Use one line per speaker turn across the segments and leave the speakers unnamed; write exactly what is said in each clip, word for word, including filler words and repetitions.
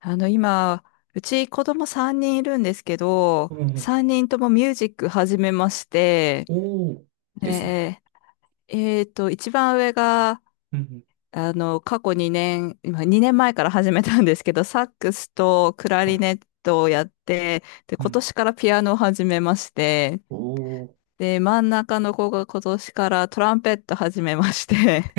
あの、今、うち子供さんにんいるんですけど、
うんうん。
さんにんともミュージック始めまして、
おー。ですね。
ええーと、一番上が、
うんう
あの、過去にねん、今にねんまえから始めたんですけど、サックスとクラ
ん。は
リ
い。
ネットをやって、で、
う
今
ん。
年からピアノを始めまして、
おー。
で、真ん中の子が今年からトランペット始めまして、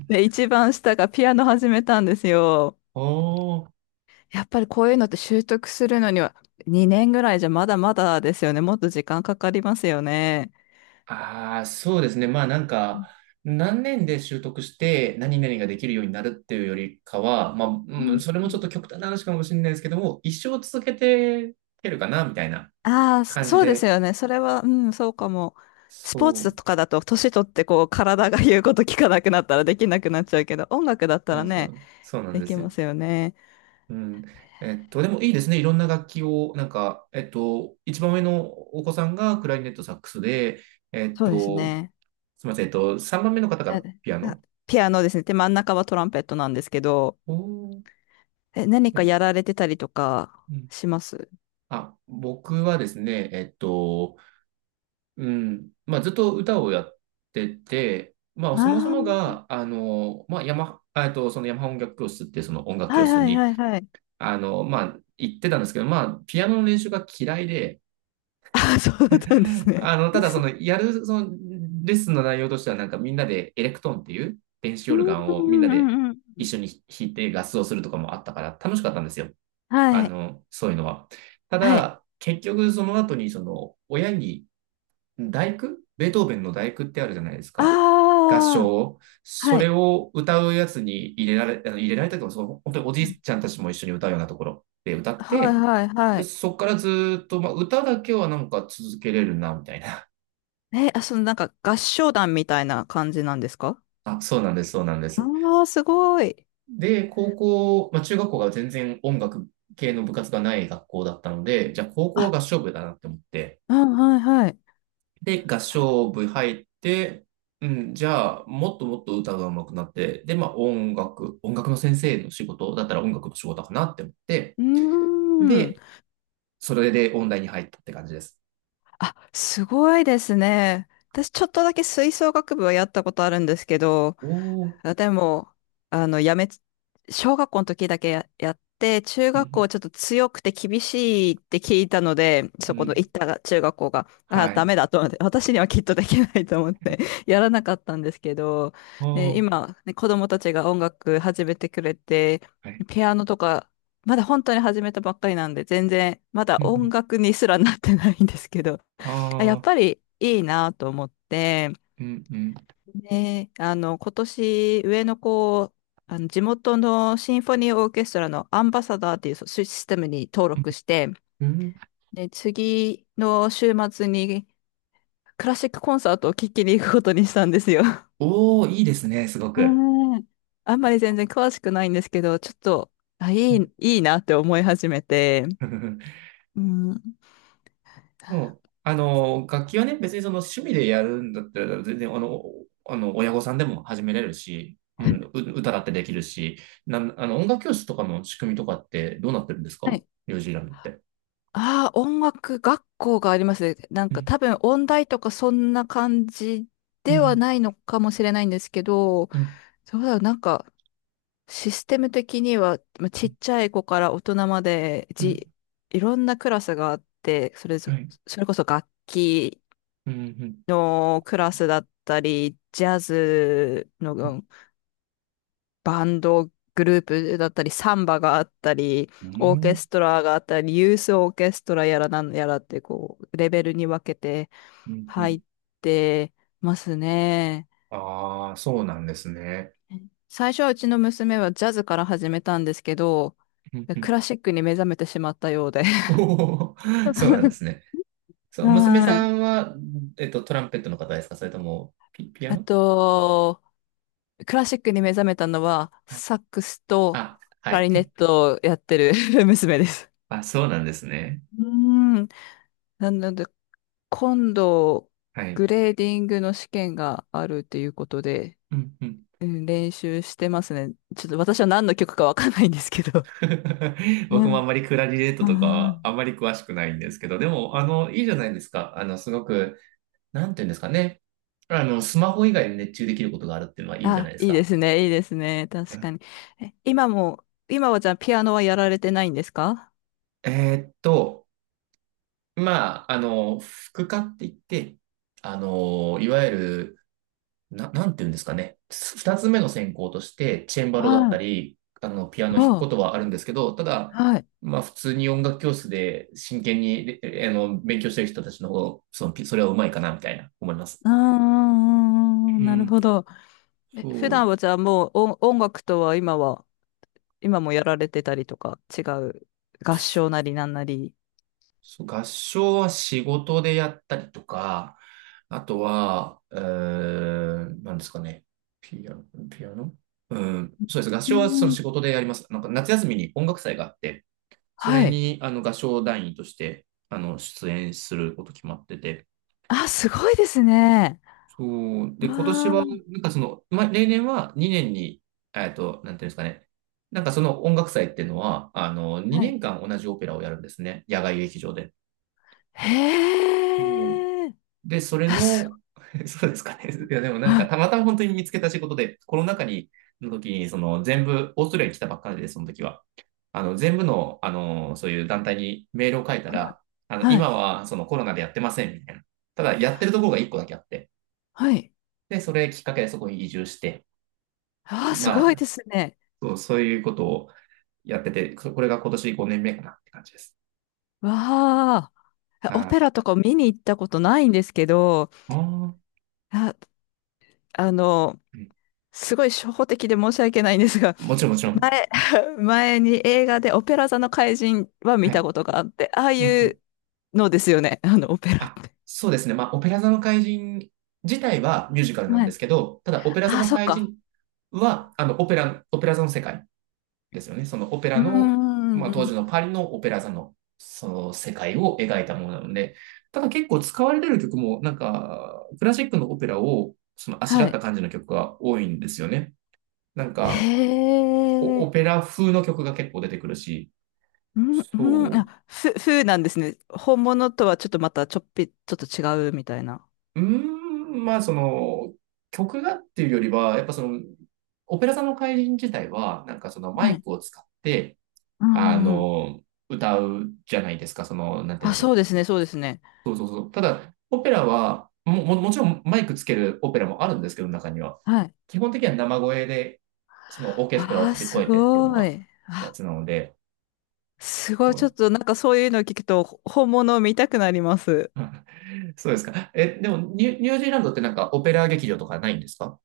で、一番下がピアノ始めたんですよ。
おお、
やっぱりこういうのって習得するのにはにねんぐらいじゃまだまだですよね。もっと時間かかりますよね。
ああ、そうですね。まあ、なんか、何年で習得して何々ができるようになるっていうよりかは、まあ、
う
うん、
ん
それも
う
ちょっ
ん、
と極端な話かもしれないですけども、一生続けてけるかな、みたいな
ああ、そ
感じ
そうです
で。
よね。それは、うん、そうかも。スポー
そ
ツとかだと、年取ってこう、体が言うこと聞かなくなったらできなくなっちゃうけど、音楽だった
う、う
ら
ん、そ
ね、
うそうなん
で
で
き
すよ。
ますよね。
うん。えっと、でもいいですね。いろんな楽器を、なんか、えっと、一番上のお子さんがクラリネットサックスで、えっ
そうです
と、
ね。
すみません。えっと、さんばんめの方
あ
がピア
あ、
ノ。
ピアノですね。で、真ん中はトランペットなんですけど、
おー、い
え、何
い
か
ですか？
やられてたりとか
うん。
します？
あ、僕はですね、えっと、うん、まあ、ずっと歌をやってて、まあ、そもそ
ああ
も
ー、
が、あの、まあ、ヤマ、あえっと、そのヤマハ音楽教室っていうその音楽
は
教
い
室
はい
に、
はいはい。
あの、まあ、行ってたんですけど、まあ、ピアノの練習が嫌いで、
あ、そうだったんです ね。
あの、ただその、やる、その、レッスンの内容としては、なんかみんなでエレクトーンっていう電子
う
オルガンをみんな
んうん
で
うんうん。
一緒に弾いて合奏するとかもあったから楽しかったんですよ。あ
はい。
の、そういうのは。た
はい。
だ、結局その後にその親に第九、ベートーベンの第九ってあるじゃないですか。合
ああ、
唱。
は
それ
い。
を歌うやつに入れられ、あの入れられたけど、その本当におじ
う
い
ん、
ちゃんたちも一緒に歌うようなところで歌っ
はい
て、
はいは
で、
い。
そこからずーっと、まあ、歌だけはなんか続けれるな、みたいな。
え、あ、そのなんか合唱団みたいな感じなんですか？
あ、そうなんです、そうなんで
あ
す。
あー、すごい。
で、高校、まあ、中学校が全然音楽系の部活がない学校だったので、じゃあ高校は
あ、
合唱部だなって思って、
うん、はいはい。
で、合唱部入って、うん、じゃあ、もっともっと歌が上手くなって、で、まあ、音楽、音楽の先生の仕事だったら音楽の仕事かなって思って、
うーん。
で、それで音大に入ったって感じです。
あ、すごいですね。私ちょっとだけ吹奏楽部はやったことあるんですけど、
おー、
あでも、あの、やめつ、小学校の時だけや、やって、中
う
学校
ん、
ちょっと強くて厳しいって聞いたので、
う
そ
ん、う
この
ん、
行った中学校が、あ、
は
ダ
い、
メだと思って、私にはきっとできないと思って やらなかったんですけど、で、
おー、
今、ね、子供たちが音楽始めてくれて、
はい、
ピアノとか、まだ本当に始めたばっかりなんで、全然、まだ
うん、う
音
ん、
楽にすらなってないんですけど、あ、やっ
あ
ぱりいいなと思って、
ー、うん、うん、
ね、あの、今年、上の子を、あの、地元のシンフォニーオーケストラのアンバサダーっていうそうシステムに登録して、
うん、うん、
で、次の週末にクラシックコンサートを聴きに行くことにしたんですよ。
おー、いいですね、すごく。
うん。あんまり全然詳しくないんですけど、ちょっと、あ、いい、いいなって思い始めて、うん。
うん。あの、楽器はね、別にその趣味でやるんだったら、全然、あの、あの、親御さんでも始めれるし、うん、う歌だってできるし、なん、あの、音楽教室とかの仕組みとかってどうなってるんです
は
か？
い。
ニュージーランドって。
ああ、音楽学校がありますね。なん
う
か
ん、
多分音大とかそんな感じ
う
では
ん、
ないのかもしれないんですけど、
うん、
そうだ、なんか、システム的には、まあちっちゃい子から大人まで、
うん、
じ、いろんなクラスがあって、それぞ、
はい。
それこそ楽器
うん、うん、
のクラスだったり、ジャズの
う
う
ん、
んバンドグループだったり、サンバがあったり、オーケストラがあったり、ユースオーケストラやらなんやらって、こう、レベルに分けて
うん、う
入
ん。
ってますね。
ああ、そうなんですね。
最初はうちの娘はジャズから始めたんですけど、
うんう
ク
ん。
ラシックに目覚めてしまったようで。
おー、そうなんで すね。そう、娘
は
さ
い。
んは、えっと、トランペットの方ですか？それとも、ピ、ピア
あ
ノ
と、クラシックに目覚めたのは、
はい。
サックスと
あ、
ク
は
ラリネ
い。
ットをやってる 娘です。
あ、そうなんですね。
うーん。なので、今度、
は
グ
い。
レーディングの試験があるっていうことで、
うんうん。
うん、練習してますね。ちょっと私は何の曲かわかんないんですけど。う
僕もあん
ん。
まりクラリネットとか
あー
はあんまり詳しくないんですけど、でも、あの、いいじゃないですか。あの、すごく、なんていうんですかね。あの、スマホ以外に熱中できることがあるっていうのはいいじゃない
あ、
です
いいで
か。
すね、いいですね。
う
確
ん、
かに。え、今も、今はじゃあピアノはやられてないんですか？
えーっと、まあ、あの、副科って言って、あの、いわゆるな、なんていうんですかね。す二つ目の専攻として、チェンバロだっ
は
た
い。
り、あの、ピアノ弾くこ
あ
とはあるんですけど、ただ、
あ、はい。
まあ、普通に音楽教室で真剣に、えあの、勉強してる人たちの方が、その、ピそれはうまいかな、みたいな、思います。
あ
う
あ、なる
ん、
ほど。え、普
そ
段
う、
はじゃあもう音、音楽とは今は、今もやられてたりとか、違う合
そ
唱
う
なりなんなり。
そう、合唱は仕事でやったりとか、あとは、うーん、なんですかね。ピアノ、ピアノ、うん、そうです。合
う
唱はその
ん。
仕事でやります。なんか夏休みに音楽祭があって、そ
は
れ
い。
に、あの、合唱団員として、あの、出演すること決まってて。
あ、すごいですね。
そう。で、
わ
今年
あ、
は、なんかその、ま、例年はにねんに、えっと、なんていうんですかね。なんかその音楽祭っていうのは、あの、
は
2
い。
年間同じオペラをやるんですね。野外劇場で。うん、
へえ。
で、それ
あ、す
の、そうですかね。いや、でもな
ごい。
ん
は
か、
い。
たまたま本当に見つけた仕事で、コロナ禍に、の時に、その全部、オーストラリアに来たばっかりで、その時は。あの、全部の、あの、そういう団体にメールを書いた
はい。
ら、あの、
は
今
い。
はそのコロナでやってません、みたいな。ただ、やってるところが一個だけあって。
はい。
で、それきっかけでそこに移住して、
ああ、す
ま
ごい
あ、
ですね。
そう、そういうことをやってて、これが今年ごねんめかなって感じです。
わあ。
はい。
オペ
あ
ラとかを見に行ったことないんですけど、
あ、
あ、あの、
うん、
すごい初歩的で申し訳ないんですが、
もちろん、もちろん。
前、前に映画でオペラ座の怪人は見
は
た
い。
ことがあって、ああ
うんう
い
ん。
うのですよね、あのオペラっ
あ、
て。
そうですね。まあ、オペラ座の怪人自体はミュージカルなん
は
で
い。
すけど、ただ、オペラ座
あ、
の
そっ
怪
か。
人は、あの、オペラ、オペラ座の世界ですよね。そのオペ
う
ラ
ーん、
の、
う
ま
ん、
あ、
う
当時
ん、
のパリのオペラ座の、その世界を描いたものなので、ただ結構使われてる曲も、なんか、クラシックのオペラを、その、あしら
は
っ
い。
た感じの曲が多いんですよね。なん
へ
か、おオ
え。
ペラ風の曲が結構出てくるし、
うん、うん、
そう、
あ、ふ、風なんですね。本物とはちょっとまたちょっぴ、ちょっと違うみたいな。
うーん、まあ、その、曲がっていうよりは、やっぱその、オペラ座の怪人自体は、なんかそのマ
は
イ
い。
クを使って、
う
あ
ん、うんうん。
の、歌うじゃないですか、その、なんていう
あ、
んです
そ
か。
うですね、そうですね。
そうそうそう。ただ、オペラは、も、も、もちろんマイクつけるオペラもあるんですけど、中には。
はい。
基本的には生声で、そのオーケストラを
ああ、
飛び
す
越えてっていうの
ご
が、
い。
や
あ、
つなので、
すごい。
う
ちょっ
ん。
となんかそういうのを聞くと、ほ本物を見たくなります。
そうですか。え、でもニュ、ニュージーランドってなんかオペラ劇場とかないんですか？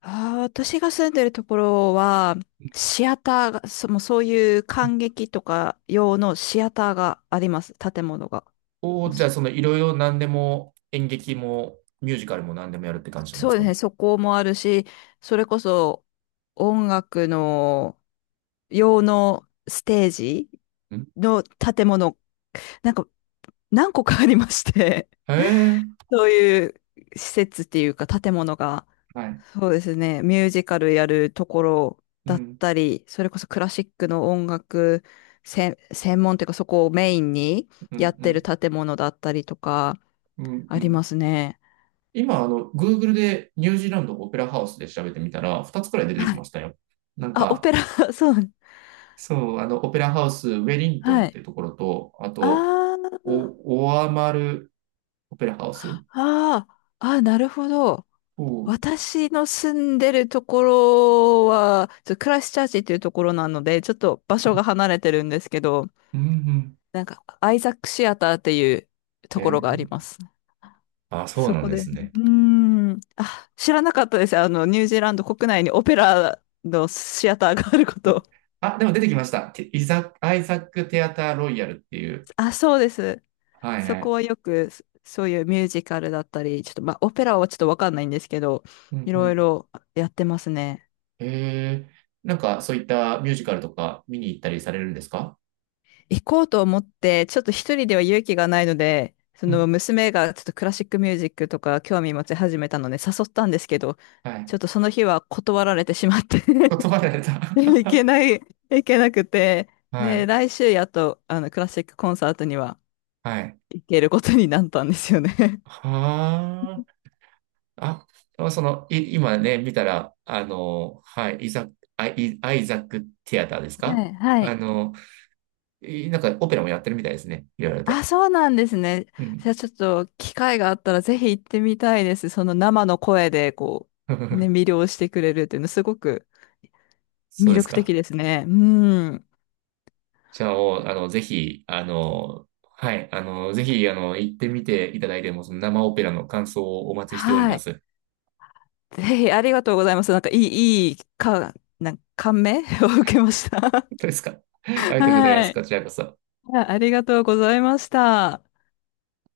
ああ、私が住んでるところは、シアターが、そ、もうそういう観劇とか用のシアターがあります。建物が。
お
もう
ー、じゃあ、
そ、
そのいろいろ何でも演劇もミュージカルも何でもやるって感じなんで
そう
す
で
か
す
ね。
ね。そこもあるし、それこそ音楽の用のステージ
うん、
の建物、なんか何個かありまして、
へ え、
そういう施設っていうか建物が。
はい。
そうですね。ミュージカルやるところ
う
だっ
ん、
たり、それこそクラシックの音楽専専門っていうかそこをメインに
う
や
ん、
っ
う
てる
ん、
建物だったりとか
うん、う
あり
ん。
ますね。
今、あの、Google でニュージーランドオペラハウスで調べてみたら、ふたつくらい出てき
は
まし
い。
たよ。なん
あ、オ
か、
ペラ、そう。
そう、あの、オペラハウス、ウェリントン
は
ってい
い。
うところと、あ
あ
と、
ー
お、オアマルオペラハウス。
あー、あー、なるほど。
おー、
私の住んでるところは、ちょっとクライストチャーチっていうところなので、ちょっと場所が離れてるんですけど、
うんうん。
なんか、アイザックシアターっていう
え
ところがありま
ー、
す。
あ、そう
そ
なん
こ
で
で、
すね。
うーん。あ、知らなかったです。あの、ニュージーランド国内にオペラのシアターがあること。
あ、でも出てきました。テイザ、アイザック・テアター・ロイヤルっていう。
あ、そうです。
はい
そ
は
こ
い。
はよく、そそういうミュージカルだったり、ちょっと、まあ、オペラはちょっとわかんないんですけど、
うん
い
う
ろい
ん。
ろやってますね。
へえ、なんかそういったミュージカルとか見に行ったりされるんですか？
行こうと思って、ちょっと一人では勇気がないので、そ
う
の
ん。
娘がちょっとクラシックミュージックとか興味持ち始めたので誘ったんですけど、
はい。
ちょっとその日は断られてしまって
言葉で た。
でも行け ない、行けなくて、
は
で、
い。
来週やっと、あの、クラシックコンサートには
はい。
行けることになったんですよね。
はあ。あ、その、い、今ね、見たら、あの、はい、イザック、アイ、アイザックティアターです
は
か？
い、は
あ
い。
の、いなんかオペラもやってるみたいですね。いろいろ
あ、
と。
そうなんですね。
う
じゃ
ん。
あちょっと機会があったらぜひ行ってみたいです。その生の声でこう、ね、魅 了してくれるっていうのすごく
そう
魅
です
力的
か。
ですね。うん。
じゃあ、おあの、ぜひ、あの、はい、あの、ぜひ、あの、行ってみていただいても、その生オペラの感想をお待ちしており
は
ま
い。
す。
ぜひありがとうございます。なんかいい、いい、か、なんか感銘 を受けました。
当 ですか。ありがとうございま
は
す。こ
い。
ちらこそ。
あありがとうございました。